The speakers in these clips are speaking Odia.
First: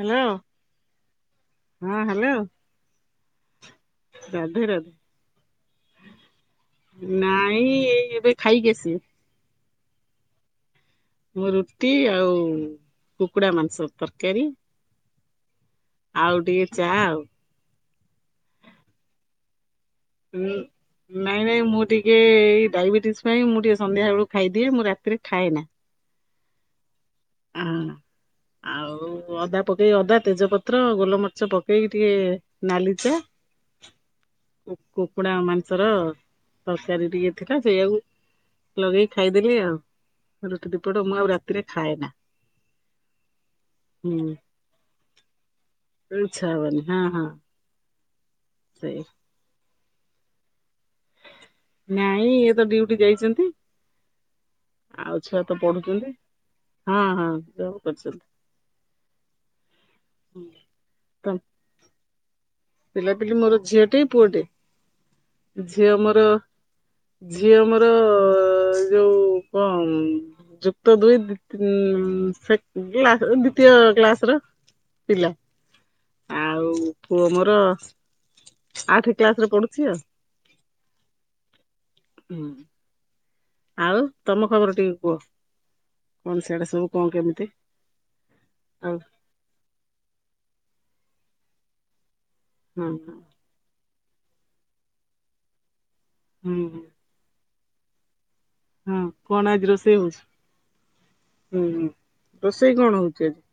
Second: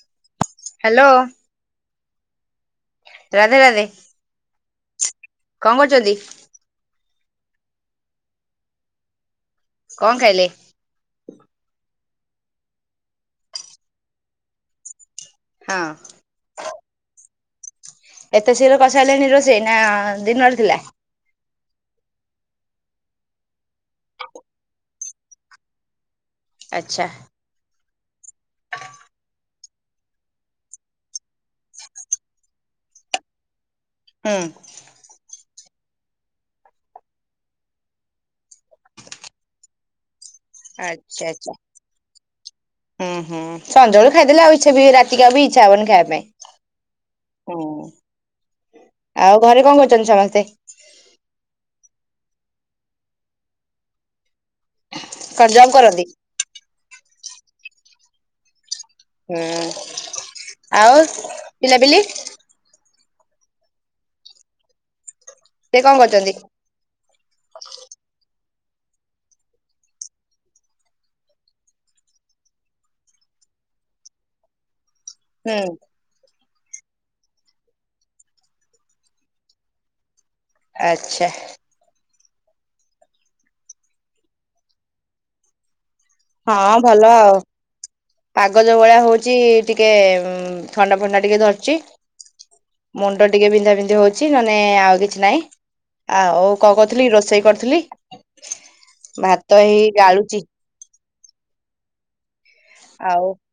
ହ୍ୟାଲୋ ହ୍ୟାଲୋ ହଁ ହାଲୋ ରାଧେ ରାଧେ ରାଧେ କଣ କରୁଛନ୍ତି ନାଇଁ ଏ ଏବେ ଖାଇକିସି କଣ ଖାଇଲେ ମୁଁ ରୁଟି ଆଉ କୁକୁଡା ମାଂସ ତରକାରୀ ହଁ ଆଉ ଟିକେ ଚା ଆଉ ଏତେ ଶୀଘର କସାରେ ନିରୋଶ ହେଇନା ଦିନରେ ଥିଲା କାଇଁ ନାଇଁ ମୁଁ ଟିକେଇ ଡାଇବେଟିସ ପାଇଁ ମୁଁ ଟିକେ ସନ୍ଧ୍ୟା ବେଳକୁ ଖାଇଦିଏ ମୁଁ ରାତିରେ ଖାଏ ନା ଆଚଛା ହଁ ଆଉ ଅ ପକେଇ ଅଦା ତେଜପତ୍ର ଗୋଲମରିଚ ପକେଇ ଟିକେ ନାଲିଚା ହୁଁ କୁକୁଡ଼ା ମାନ ର ତରକାରୀ ଟିକେ ଥିଲା ସେଇଆାକୁ ଲଗେଇକି ଖାଇଦେଲେ ଆଉ ରୁଟି ଦିପଟ ମୁଁ ଆଚ୍ଛା ଆଉ ଆଚ୍ଛା ରାତିରେ ଖାଏ ନା ହୁଁ ହୁଁ ସଞ୍ାବେଳୁ ଖାଇଦେଲେ ଆଉ ଇଛା ବି ରାତିକି ଆଉ ବି ଇଚ୍ଛା ହବନି ଖାଇବା ଇଚ୍ଛା ପାଇଁ ହବନି ହଁ ହଁ ହୁଁ ସେଇ ଆଉ ଘରେ କଣ କରୁଛନ୍ତି ସମସ୍ତେ ନାଇଁ ଇଏ ତ ଡ୍ୟୁଟି ଯାଇଛନ୍ତି ଆଉ ଛୁଆ କଣ ତ ଜବ୍ କରନ୍ତି? ପଢୁଛନ୍ତି ହଁ ହଁ ଜବ କରିଛନ୍ତି ହୁଁ ଆଉ ତ ପିଲାପିଲି ପିଲାପିଲି ମୋର ଝିଅଟିେ ପୁଅ ଟେ ସେ ଝିଅ କଣ ଆମର କରୁଛନ୍ତି? ଝିଅ ଆମର ଯୋଉ କଣ ଯୁକ୍ତ ଦୁଇ୍ ଦ୍ଵିତୀୟ କ୍ଲାସ ର ପିଲା ହୁଁ ଆଉ ପୁଅ ମୋର ର ଆଠ କ୍ଲାସ ରେ ପଢୁଛି ଆଉ ଆଚ୍ଛା ହୁଁ ଆଉ ତମ ଖବର ଟିକେ କୁହ କଣ ସିଆଡେ ହଁ ସବୁ କଣ ଭଲ ଆଉ କେମିତି ପାଗଜ ଭଳିଆ ଆଉ ହଉଛି ଟିକେ ଥଣ୍ଡା ଫଥଣ୍ଡା ଟିକେ ଧରିଚଛି ହଁ ମୁଣ୍ଡ ଟିକେ ବିନ୍ଧା ବିନ୍ଧି ହଉଛି ନେ ଆଉ କିଛି ନହିଁ ଆଉ କଣ ହଁ କରୁଥିଲି ରୋଷେଇ କରିଥିଲି ହଁ କଣ ଭାତ ଆଜି ହେଇ ରୋଷେଇ ହଉଛି ଗଡାଳୁଚ ହୁଁ ହୁଁ ରୋଷେଇ କଣ ଆଉ ହଉଛି ଆଜି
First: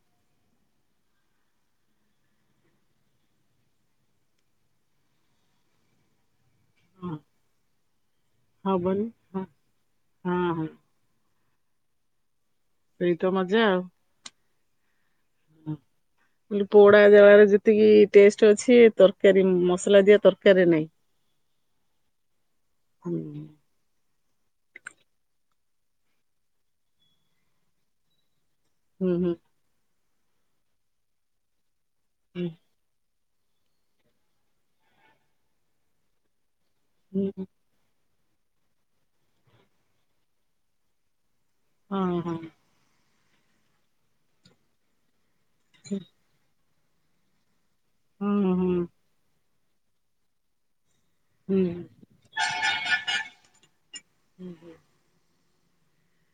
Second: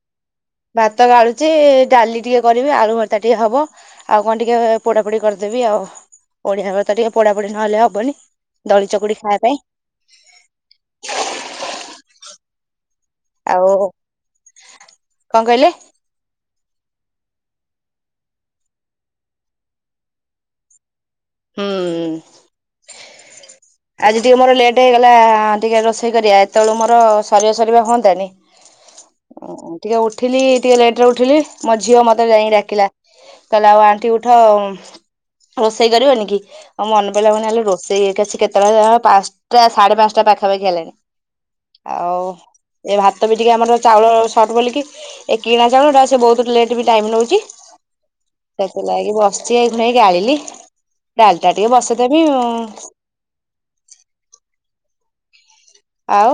ଭାତ ଗାଳୁଛି ଡାଲି ଟିକେ କରିବି ଆଳୁ ଭର୍ତା ଟିକେ ହବ ଆଉ କଣ ଟିକେ ପୋଡା ପୋଡି କରିଦେବି ଆଉ ପଢଆର ତ ଟିକେ ହଁ ପଢା ପଢି ନହେଲେ ହବନି ହଁ ଦଳି ବନ ଚକୁଡି ଖାଇବା ହଁ ପାଇଁ ହଁ ଏଇତ ମଜା ଆଉ କଣ କହିଲେ ବ ପୋଡା ଜାଗାରେ ଯେତେ ଏତିକି ଟେଷ୍ଟ ଅଛି ତରକାରୀ ମସଲା ଦିଆ ତରକାରୀ ନାହିଁ ହୁଁ ହୁଁ ଆଜି ଟିକିେ ମୋର ଲେଟ୍ ହେଇଗଲା ଟିକିେ ରୋଷେଇ କରିବା ଏତେବେଳୁ ମୋର ସରିବା ସରିବା ହୁଅନ୍ାନି ହୁଁ ହୁଁ ଓ ଟିକେ ଉଠିଲି ଟିକେ ଲେଟ ରେ ଉଠିଲି ମୋ ଝିଅ ମତେ ହୁଁ ଯାଇକି ଡାକିଲା କହିଲେ ଆଉ ଆଣ୍ଠି ଉଠ ରୋଷେଇ କରିବନି କି ଆଉ ମନେ ପଡିଲା ହୁଁ ମଣି ହେଲେ ରୋଷେଇଛି କେତେବେଳେ ପାଞ୍ଚଟା ସାଢେ ପାଞ୍ଚଟା ପାଖାପାଖି ହେଲାଣି ହୁଁ ଆଉ ହଁ ହଁ ଏ ଭାତ ବି ଟିକେ ଆମର ଚାଉଳ ସଟ ବୋଲିକି ଏ କିଣା ଚାଣୁଟା ସେ ବହୁତ ଲେଟ୍ ବି ଟାଇମ୍ ନଉଛି ହୁଁ ହୁଁ। ସେଥିଲାଗି ବସ ିଆାଇ ଘୁଣେଇକି ଆଣିଲି ଡାଲଟା ହୁଁ ଟିକେ ବସଦେମି ଆଉ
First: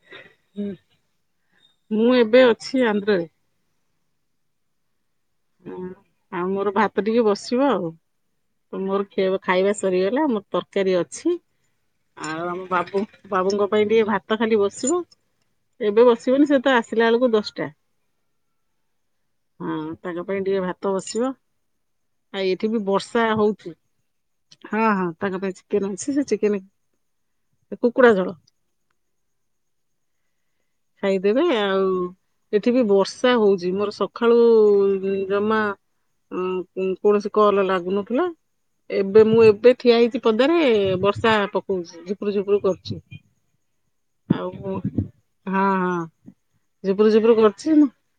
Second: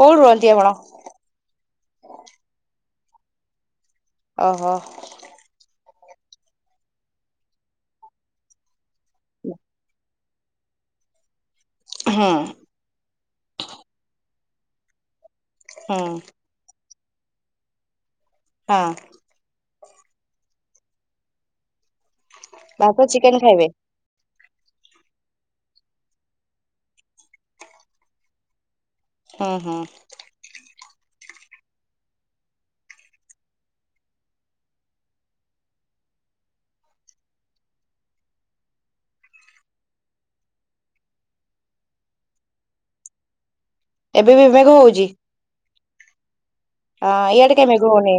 କୋଉଠି ରୁହନ୍ତି ଆପଣ ହୁଁ ମୁଁ ଏବେ ଅଛି ଆନ୍ଧ୍ରାରେ। ଓ ହୋ। ହୁଁ ଆଉ ମୋର ଭାତ ଟିକେ ବସିବ ଆଉ। ମୋର [unintelligible] ଖାଇବା ସରିଗଲା ମୋର ତରକାରୀ ଅଛି। ହୁଁ ଆଉ ଆମ ବାବୁ ବାବୁଙ୍କ ପାଇଁ ଟିକେ ଭାତ ଖାଲି ବସିବ। ଏବେ ହୁଁ ବସିବନି ସେ ତ ଆସିଲା ବେଳକୁ ଦଶଟା। ହଁ। ହଁ ତାଙ୍କ ପାଇଁ ଟିକେ ଭାତ ବସିବ ଆଉ ଏଇଠି ବି ଭାତ ବର୍ଷା ଚିକେନ ଖାଇବେ ହଉଚି। ହଁ ହଁ ତାଙ୍କ ପାଇଁ ଚିକେନ ଅଛି ସେ ଚିକେନ କୁକୁଡ଼ା ଝୋଳ। ହୁଁ ହୁଁ। ଖାଇଦେବେ ଆଉ ଏଠି ବି ବର୍ଷା ହଉଚି ମୋର ସକାଳୁ ଜମା [unintelligible] କୌଣସି କଲ୍ ଲାଗୁନଥିଲା। ଏବେ ମୁଁ ଏବେ ଠିଆ ହେଇଚି ପଦାରେ ବର୍ଷା ପକଉଚି ଝୁପୁରୁ ଝୁପୁରୁ କରୁଚି। ଏବେ ବି ମେଘ ହଉଚି? ହଁ ହଁ ଝୁପୁରୁ ଝୁପୁରୁ କାଇଁ କରୁଛି ମେଘ ମୁଁ ହଉନି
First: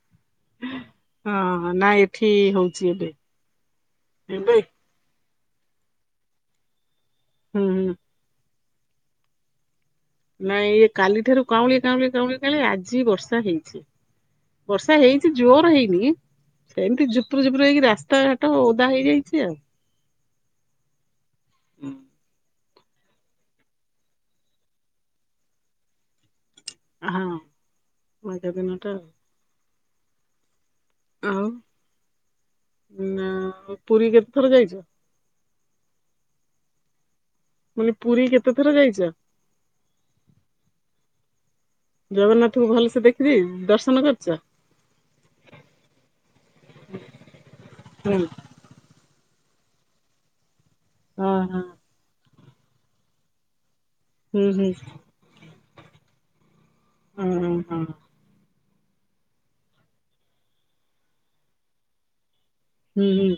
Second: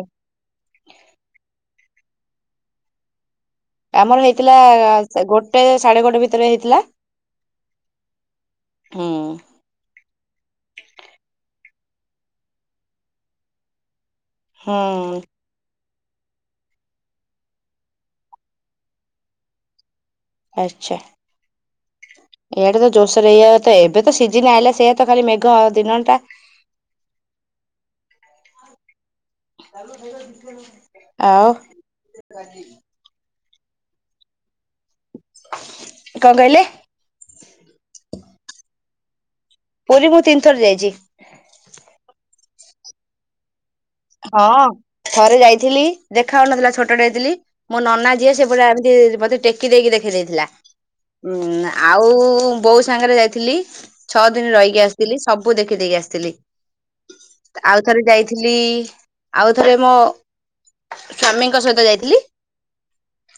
ହଁ। ନାଁ ଏଠି ହଉଛି ଏବେ। ଆମର ଏବେ ହେଇଥିଲା ଗୋଟେ ସାଢେ ଗୋଟେ ଭିତରେ ହେଇଥିଲା। ହୁଁ ହୁଁ। ହୁଁ। ନାଇଁ ଇଏ କାଲି ଠାରୁ କାଉଁଳି କାଉଁଳି କାଉଁଳି କାଁଉଳି ଆଜି ବର୍ଷା ହେଇଛି। ବର୍ଷା ହୁଁ ହେଇଛି ଜୋରେ ହେଇ [unintelligible] ଝୁପୁରୁ ଝୁପୁରୁ ହେଇକି ରାସ୍ତାଘାଟ ଓଦା ହେଇଯାଇଚି ଆଉ। ଆଚ୍ଛା। ହୁଁ। ଏଇ ଆଡ଼େ ତ ଜୋର ସୋରେ [unintelligible] ଏବେ ତ ସିଜିନ୍ ଆଇଲା ସେଇଆ ତ ଖାଲି ମେଘ ଦିନ ଟା। ହଁ ମେଘ ଦିନ ଟା। ଆଉ। ଆଉ ପୁରୀ କେତେ ଥର ଯାଇଚ? କଣ କହିଲେ? ମାନେ ପୁରୀ କେତେ ଥର ଯାଇଛ? ପୁରୀ ମୁଁ ତିନି ଥର ଯାଇଚି। ଜଗନ୍ନାଥଙ୍କୁ ଭଲସେ ଦେଖିବି ଦଶ ହଁ। ଥରେ ଯାଇଥିଲି ଦେଖା ହଉନଥିଲା ଛୋଟ ଟେ ହେଇଥିଲି ମୋ ନନା ହଁ ଯିଏ ସେ ପୁରା ଏମିତି ମତେ ଟେ ଟେକି ଦେଇକି ଦେଖେଇ ଦେଇଥିଲା ହଁ ଆଉ ବୋଉ ସାଙ୍ଗରେ ଯାଇଥିଲି। ଛଅ ହୁଁ ଦିନି ହୁଁ ରହିକି ଆସିଥିଲି ସବୁ ଦେଖିଦେଇକି ଆସିଥିଲି ହଁ ହଁ ଆଉଥରେ ଯାଇଥିଲି ଆଉ ଥରେ ମୋ ସ୍ଵାମୀଙ୍କ ସହିତ ଯାଇଥିଲି। ହୁଁ ହୁଁ।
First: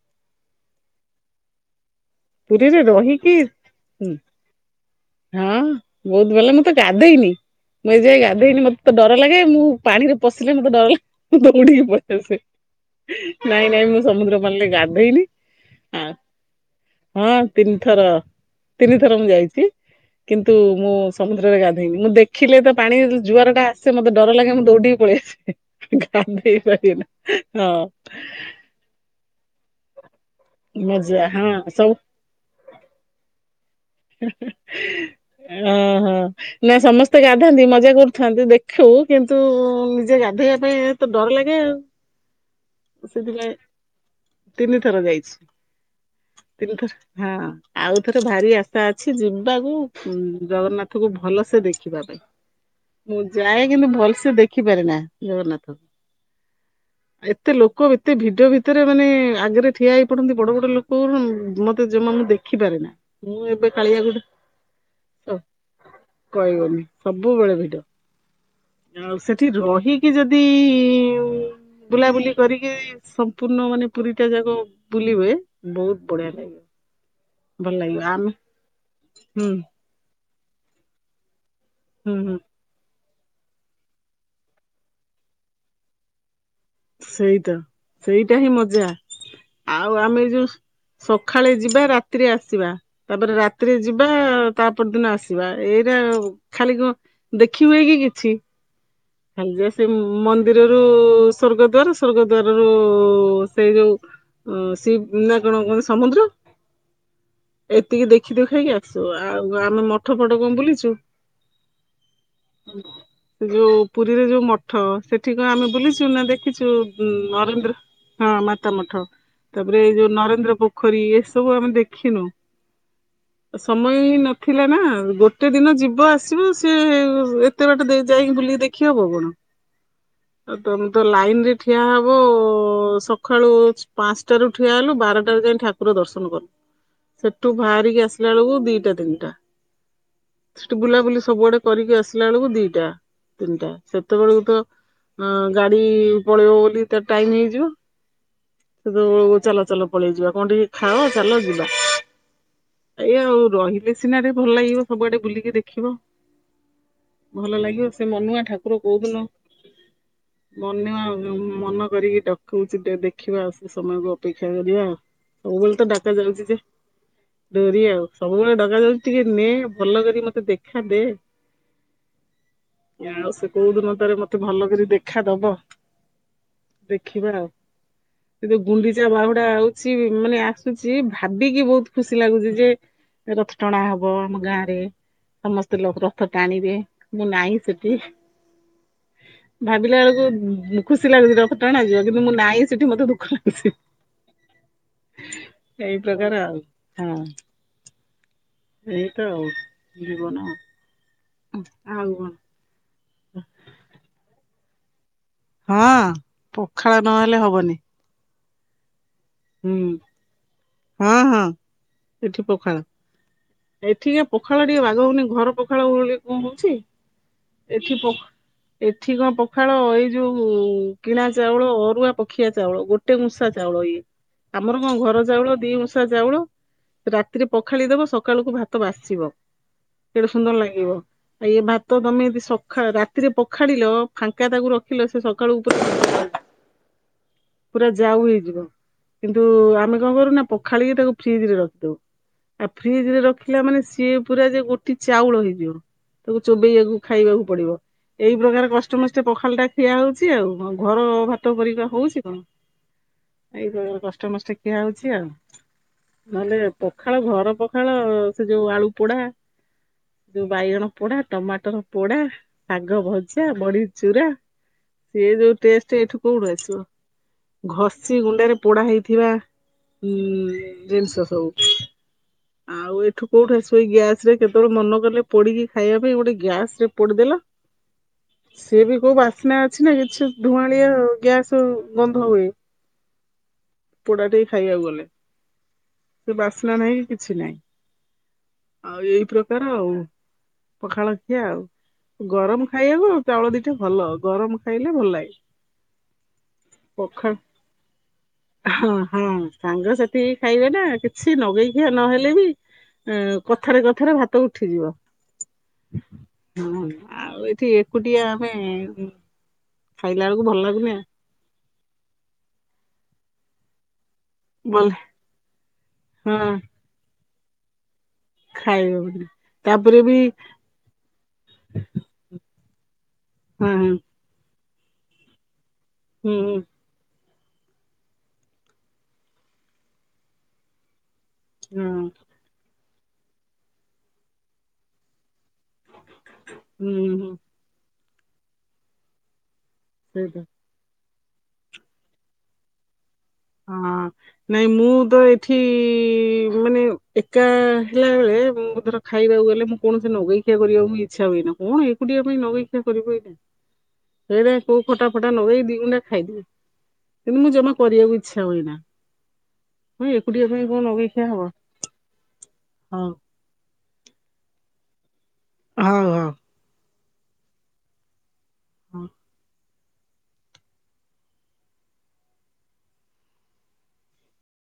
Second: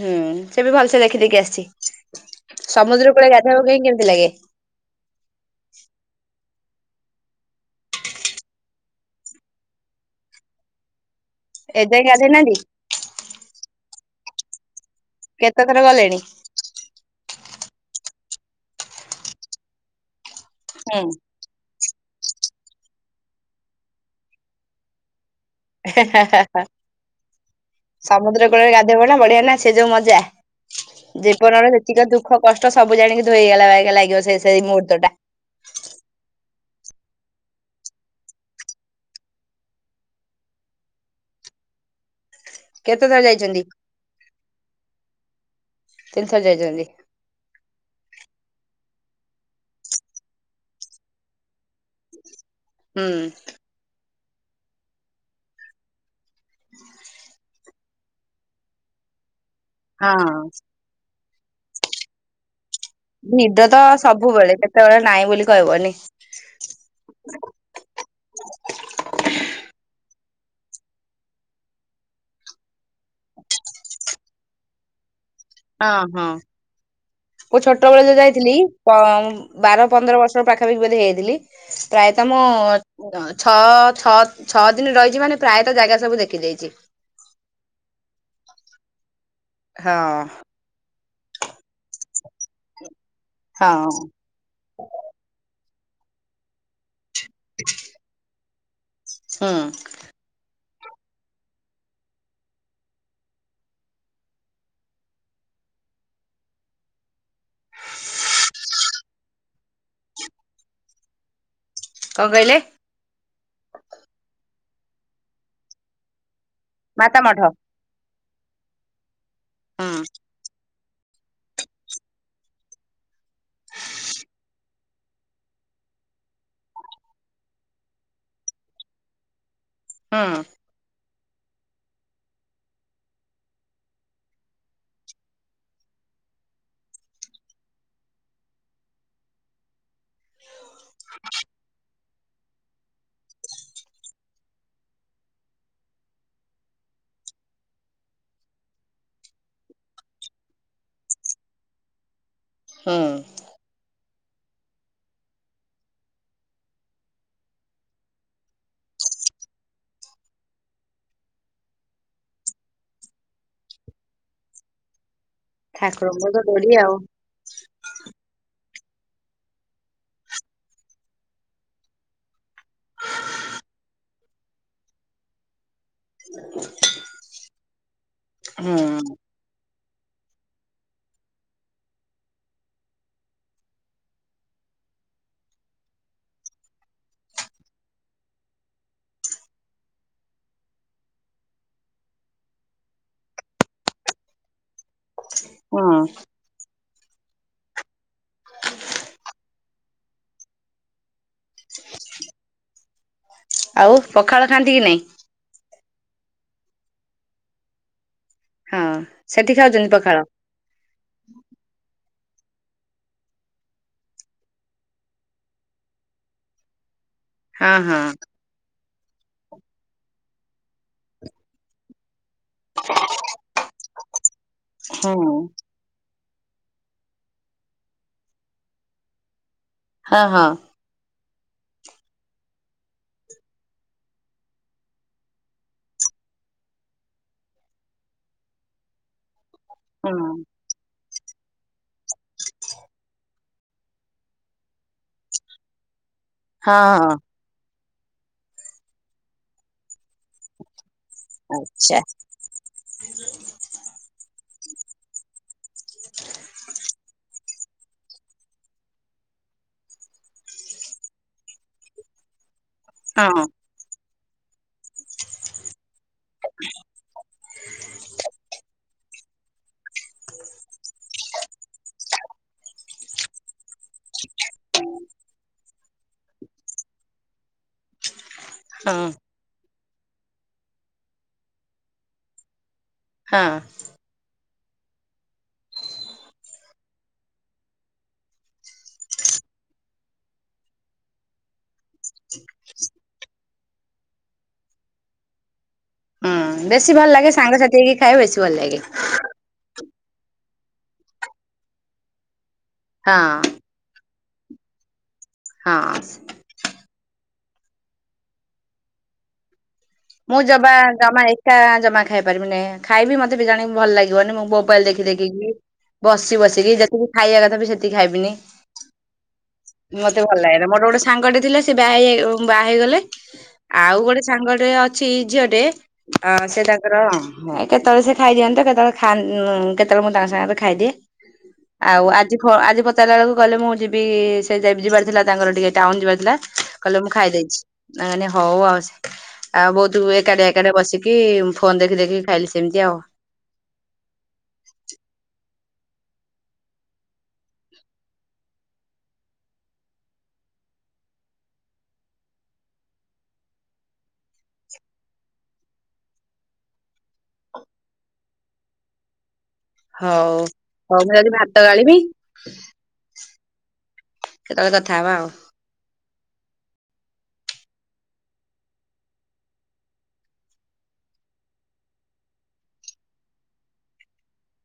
ହୁଁ ସେ ବି ଭଲସେ ଦେଖିଦେଇକି ଆସିଛି। ପୁରୀରେ ସମୁଦ୍ର କୂଳେ ରହିକି ଗାଧେଇବାକୁ କାଇଁ କେମିତି ହୁଁ ଲାଗେ ବହୁତ୍ ଭଲ ନା ତ ଗାଧେଇନି ମୁଁ ଏ ଯାଏଁ ଗାଧେଇନି ମତେ ତ ଡ଼ର ଲାଗେ ମୁଁ ପାଣିରେ ପଶିଲେ ମତେ ଡ଼ର ଲାଗେ। ମୁଁ ଦୌଡ଼ିକି ଏଯାଏଁ ଗାଧେଇ ପଳେଇଆସେ ନାହାନ୍ତି ନାଇଁ ନାଇଁ ମୁଁ ସମୁଦ୍ର ପାଣିରେ ଗାଧେ କେତେଥର ଗଲେଣି? ହଁ ତିନିଥର ତିନିଥର ମୁଁ ଯାଇଚି। କିନ୍ତୁ ମୁଁ ହୁଁ ସମୁଦ୍ରରେ ଗାଧେଇନି ମୁଁ ଦେଖ ଦେଖିଲେ ତ ପାଣି ଜୁଆରଟା ଆସେ ମତେ ଡ଼ର ଲାଗେ ମୁଁ ଦୌଡ଼ିକି ପଳେଇ ଆସେ। ଗାଧେଇ [unintelligible] ପାରିବିନି ହଁ ସମୁଦ୍ର କୂଳରେ ଗାଧେଇବ ନା ବଢ଼ିଆ ନା ସେ ଯୋଉ ମଜା। ମଜା ହଁ ଜୀବନର ସବୁ ଯେତିକି ଦୁଃଖ କଷ୍ଟ ସବୁ ଜାଣିକି ଧୋଇଗଲା ଭାଇ। ଲାଗିବ ସେ ସେଇ ମୁହୂର୍ତ୍ତ ଟା। ଓହୋ ନା ସମସ୍ତେ ଗାଧାନ୍ତି ମଜା କରୁଥାନ୍ତି ଦେଖୁ କିନ୍ତୁ ନିଜେ ଗାଧୋଇବା ପାଇଁତ ଡର ଲାଗେ ଆଉ। କେତେ ଥର ସେଥିପାଇଁ ଯାଇଛନ୍ତି ତିନିଥର ଯାଇଛି। ତିନିଥର ଯାଇଛନ୍ତି ତିନିଥର ହଁ ଆଉ ଥରେ ଭାରି ଆ ଇଛା ଅଛି ଯିବାକୁ ଜଗନ୍ନାଥ କୁ ଭଲ ସେ ଦେଖିବା ପାଇଁ। ହୁଁ। ମୁଁ ଯାଏ କିନ୍ତୁ ଭଲସେ ଦେଖିପାରେ ନା ଜଗନ୍ନାଥ। ଏତେ ଲୋକ ଏତେ ଭିଡ ଭିତରେ ମାନେ ଆଗରେ ଠିଆ ହେଇ ପଡନ୍ତି ହଁ ବଡ ବଡ ଲୋକ ମତେ ଯମା ମୁ ଦେଖିପାରେ ନା ମୁଁ ନିଦ ଏବେ ତ କାଳିଆ କୁ ସବୁବେଳେ କେତେବେଳେ ନାଇଁ ବୋଲି କହିବନି କହିବନି ସବୁବେଳେ ଭିଡ। ଆଉ ସେଠି ରହିକି ଯଦି ଇ ବୁଲାବୁଲି କରିକି ସମ୍ପୂର୍ଣ୍ଣ ମାନେ ପୁରୀ ଏତେ ଯାକ ବୁଲିବେ ବହୁତ ବଢିଆ ଲାଗେ। ମୁ ଛୋଟ ବେଳ ଯୋଉ ଯାଇଥିଲି ପମ୍ ହୁଁ ବାର ପନ୍ଦର ବର୍ଷର ପାଖାପାକି ବୋଧେ ହେଇଥିଲି। ହୁଁ ପ୍ରାୟତଃ ହୁଁ ମୁଁ ଛଅ ଛଅ ଛଅ ଦିନ ରହିଛି ମାନେ ପ୍ରାୟତଃ ଜାଗା ସବୁ ଦେଖିଦେଇଛି। ସେଇତ ସେଇଟା ହିଁ ମଜା ଆଉ ହଁ ଆମେ ଯଉ ସଖାଳେ ଯିବା ରାତିରେ ଆସିବା ତାପରେ ରାତିରେ ହଁ ଯିବା ତା ପର ଦିନ ଆସିବା। ଏଇଟା ଆଉ ଖାଲି କଣ ଦେଖି ହୁଏ କି କିଛି? ହୁଁ ଖାଲି ଯା ସେ ମନ୍ଦିର ଦ୍ଦୀର ରୁ ସ୍ଵର୍ଗ ଦ୍ଵାରା ସ୍ବର୍ଗ ଦ୍ବାର ରୁ ସେଇ ଯୋଉ ଓ ସଇ ନା କଣ କହନ୍ତି ସମୁଦ୍ର। ଏତିକି ଦେଖି ଦୁଖାକି ଆସୁ ଆଉ ଆମେ ମଠ ଫଟ କଣ ବୁଲିଛୁ? କଣ କହିଲେ? ଯୋଉ ପୁରୀରେ ଯୋଉ ମଠ ସେଠି କ ଆମେ ବୁଲିଛୁ ନା ଦେଖିଛୁ ଉଁ ମାତା ମଠ ନରେନ୍ଦ୍ର ହଁ ମାତା ମଠ ତାପରେ ଏଇ ହୁଁ ଯୋଉ ନରେନ୍ଦ୍ର ପୋଖରୀ ଏସବୁ ଆମେ ଦେଖିନୁ। ସମୟ ହିଁ ନଥିଲା ନା ଆଉ ଗୋଟେ ଦିନ ଯିବ ଆସିବ ସିଏ ଏତେ ବାଟ ଦେ ଯାଇକି ବୁଲିକି ଦେ ଦେଖି ହବ ହୁଁ। କଣ ତମେ ତ ଲାଇ ଲାଇନରେ ଠିଆ ହେବୁ ସଖାଳୁ ପାଞ୍ଚଟାରୁ ଠିଆ ହେଲୁ ବାରଟାରୁ ଯାଇ ଠାକୁର ଦର୍ଶନ ସେଠୁ ବାହାରିକି ଆସିଲା ବେଳକୁ ଦିଟା ତିନିଟା। ସେଠି ବୁଲାବୁଲି ସବୁଆଡେ କରିକି ଆସିଲା ବେଳକୁ ଦିଟା। ତିନିଟା ସେତେବେଳକୁ ତ ଅ ଗାଡି ପଳେଇବ ବୋଲି ତା ଟାଇମ ହେଇଯିବ। ସେତବେଳକୁ ଚାଲ ଚାଲ ପଳେଇ ଯିବା କଣ ଟିକେ ଖାଅ ଚାଲ ଯିବା? ହୁଁ ଏଇୟା ଆଉ ରହିଲେ ସିନା ରେ ଭଲ ଲାଗିବ ସବୁଆଡେ ବୁଲିକି ଦେଖିବ। ଭଲ ଲାଗିବ ସେ ମନୁଆ ଠାକୁର କୋଉଦିନ ମନୁଆ ଆଉ ମନ କରିକି ଡକଉଛି ଟେ ଦେଖିବା ଆଉ ସେ ସମୟକୁ ଅପେକ୍ଷା କରିବା। ସବୁବେଳେ ତ ଡାକା ଠାକୁରଙ୍କ ତ ଯାଉଛି ଯେ ଡୋରି ଆଉ ଡୋରି ଆଉ ସବୁବେଳେ ଡକ ଯାଉଛି ଟିକେ ନେ ଭଲ କରି ମତେ ଦେଖା ଦେ। ଆଉ ସେ କୋଉ ଦିନ ତାର ମତେ ଭଲ କରି ଦେଖା ଦବ ଦେଖିବା ଆଉ। ସେ ଯୋଉ ହୁଁ ଗୁଣ୍ଡିଚା ବାହୁଡା ଆଉ କିଛି ମାନେ ଆସୁଛି ଭାବିକି ବହୁତ ଖୁସି ଲାଗୁଛି ଯେ ରଥ ଟଣା ହବ ଆମ ଗାଁ ରେ ସମସ୍ତେ ଲୋକ ରଥ ଟାଣିବେ ମୁଁ ନାଇଁ ସେଠି। ଭାବିଲା ବେଳକୁ ଖୁସି ଲାଗୁଛି ରଥଟଣା ଯିବ କିନ୍ତୁ ମୁଁ ନାହିଁ ସେଠି ମତେ ଦୁଃଖ ଲାଗୁଛି। ହୁଁ। ଏଇ ପ୍ରକାର ଆଉ ହଁ ଏ ତ ଆଉ ଜୀବନ। ଆଉ କଣ? ଆଉ ପଖାଳ ଖାଆନ୍ତି କି ନାଇଁ? ହଁ ପଖାଳ ନହେଲେ ହବନି। ହଁ ସେଠି ହୁଁ ଖାଉଛନ୍ତି ପଖାଳ। ହଁ ହଁ ଏଠି ପଖାଳ। ଏଠିକି ପଖାଳ ଟିକେ ବାଗ ହଉନି ଘର ପଖାଳ ଭଳି କଣ ହଉଛି ହଁ ଏଠି ହଁ ପ ଏଠି କଣ ପଖାଳ ଏଇ ଯୋଉ କିଣା ଚାଉଳ ଅରୁଆ ପଖ ମୁଖିଆ ଚାଉଳ ଗୋଟେ ଉଁଷା ଚାଉଳ ଇଏ ଆମର କଣ ହଁ ଘର ଚାଉଳ ଦି ଉଁଷା ଚାଉଳ ରାତିରେ ପଖାଳି ଦବ ସକାଳକୁ ଭାତ ବାସିବ ହଁ କେଡେ ହଁ ସୁନ୍ଦର ଲାଗିବ ଆଉ ଏ ଭାତ ତମେ ଯଦି ସଖା ରାତିରେ ପଖାଳିଲ ଫାଙ୍କା ତାକୁ ରଖିଲ ସେ ସକାଳୁ ପୁରା ପୁରା ଯାଉ ହେଇଯିବ କିନ୍ତୁ ଆମେ କଣ ହଁ। କରୁନା ପଖାଳିକି ତାକୁ ଫ୍ରିଜ ରେ ରଖିଦଉ ଆଉ ଫ୍ରିଜ ରେ ରଖିଲା ମାନେ ସିଏ ପୁରା ଯେ ଗୋଟେ ଏ ଚାଉଳ ହେଇଯିବ ତାକୁ ହଁ ଚୋବେଇବାକୁ ହଁ ଖାଇବାକୁ ପଡିବ ଏଇ ପ୍ରକାର କଷ୍ଟମଷ୍ଟେ ପଖାଳ ଟା ଖିଆ ହଉଛି ଆଉ ଘର ଭାତ ପରିକା ଆଚ୍ଛା ହଉଛି ଏଇ କଷ୍ଟମଷ୍ଟେ ଖିଆ ହଉଛି ଆଉ ନହେଲେ ପଖାଳ ଘର ପ ଖାଳ ସେ ଯୋଉ ଆଳୁ ପୋଡା ଯୋଉ ବାଇଗଣ ପୋଡା, ଟମାଟର ପୋଡା ହଁ ଶାଗଭଜା, ବଢିଚୁରା ସିଏ ଯୋଉ ଟେଷ୍ଟ ଏଠୁ କୋଉଠୁ ଆସିବ ଘଷି ଗୁଣ୍ଡରେ ପୋଡା ହେଇଥିବା ହୁଁ ଜିନିଷ ସବୁ ଆଉ ଏଠୁ କୋଉଠୁ ଆସିବ ଏଇ ଗ୍ୟାସ ରେ କେତେବେଳେ ମନ କଲେ ପୋଡିକି ଖାଇବା ପାଇଁ ଗୋଟେ ଗ୍ୟାସ ରେ ପୋଡିଦେଲ [inaudible] ସିଏ ବି ହଁ। କୋଉ ବାସ୍ନା ଅଛି ନା କିଛି ଧୂଆଁଳିଆ ଗ୍ୟାସ ଗନ୍ଧ ହୁଏ। ହଁ ପୋଡାଟେ ଖାଇବାକୁ ଗଲେ ସେ ବାସ୍ନା ନାହିଁ କି କିଛି ନାହିଁ ଆଉ ଏଇ ପ୍ରକାର ଆଉ ପଖାଳଖିଆ ଆଉ ଗରମ ଖାଇବାକୁ ଆଉ ଚାଉଳ ଦିଟା ଭଲ ଗରମ ଖାଇଲେ ଭଲ ଲାଗେ ହୁଁ ବେଶୀ ଭଲ ଲାଗେ ପଖାଳ ସାଙ୍ଗସାଥି ହେଇକି ଖାଇବେ ବେଶୀ ଭଲ ଲାଗେ ହଁ ହଁ ସାଙ୍ଗ ସାଥି ହେଇକି ଖାଇବା ଟା କିଛି ନଗେଇଖିଆ ନହେଲେ ବି ଅ ହଁ କଥାରେ କଥାରେ ଭାତ ଉଠିଯିବ ହଁ। ହଁ ଆଉ ଏଠି ଏକୁଟିଆ ଆମେ ଖାଇଲା ମୁଁ ବେଳକୁ ଭଲ ଜମା ଲାଗୁନି ଆଉ। ଜମା ଏକା ଜମା ଖାଇପାରିବିିନି ଖାଇବି ମତେ ବି ଜାଣି ଭଲ ଲାଗେ ବନି ମୁଁ ମୋବାଇଲ ଭଲ ଦେଖି ଦେଖିକି ବସି ହଁ ବସିକି ଯେତିକି ଖାଇବା କଥା ବି ସେତି ଖାଇବିନି ଖାଇହବନି ତାପରେ ବି ମତେ ଭଲ ଲାଗେନା ମୋରେ ଗୋଟେ ସାଙ୍ଗଟେ ଥିଲା ସେ ବାଆ ବାହା ହେଇଗଲେ ହଁ ଆଉ ଗୋଟେ ସାଙ୍ଗଟେ ଅଛି ଝିଅ ଟେ ଅ ହୁଁ ସେ ତାଙ୍କର କେତେବେଳେ ସେ ଖାଇଦିଅନ୍ତ କେତେବେଳେ ଖା କେତେବେଳେ ମୁଁ ତାଙ୍କ ସାଙ୍ଗରେ ଖାଇଦିଏ ହଁ ଆଉ ଆଜି ଆଜି ପଚାରିଲା ବେଳକୁ କହିଲେ ମୁଁ ଯିବି ସେ ଯ ଯିବାର ଥିଲା ତାଙ୍କର ଟିକେ ଟାଉନ ଯିବାର ଥିଲା ହୁଁ କହିଲେ ମୁଁ ହୁଁ ଖାଇଦେଇଛି ମୁଁ କହିଲି ହଉ ଆଉ ଆଉ ବହୁତ ସେଇଟା ଏକାଟିଆ ଏକାଟିଆ ବସିକି ଫୋନ ଦେଖି ଦେଖିକି ଖାଇଲି ସେମିତି ଆଉ ହଁ ନାଇଁ ମୁଁ ତ ଏଠି ମାନେ ଏକା ହେଲା ବେଳେ ମୁଁ ଧର ଖାଇବାକୁ ଗଲେ ମୁଁ କୌଣସି ନଗେଇ ଖିଆ କରିବାକୁ ମୁଁ ଇଚ୍ଛା ହୁଏନି କଣ ଏକୁଟିଆ ପାଇଁ ନଗେଇଖିଆ କରିବୁ ଏଇନେ ସେଇଟା କୋଉ ଖଟା ଫଟା ନଗେଇ ଦି ଗୁଣ୍ଡା ଖାଇଦିଏ କିନ୍ତୁ ମୁଁ ଜମା କରିବାକୁ ଇ ଇଚ୍ଛା ହୁଏନା ହଉ ହଉ ଏକୁଟିଆ ପାଇଁ କଣ ନଗେଇ ମୁଁ ଖିଆ ଯାଉଛି ହବ। ଭାତ ଗାଳିବି ହଉ କେତେବେଳେ କଥା ହବା ଆଉ ହଉ ହଉ ହଁ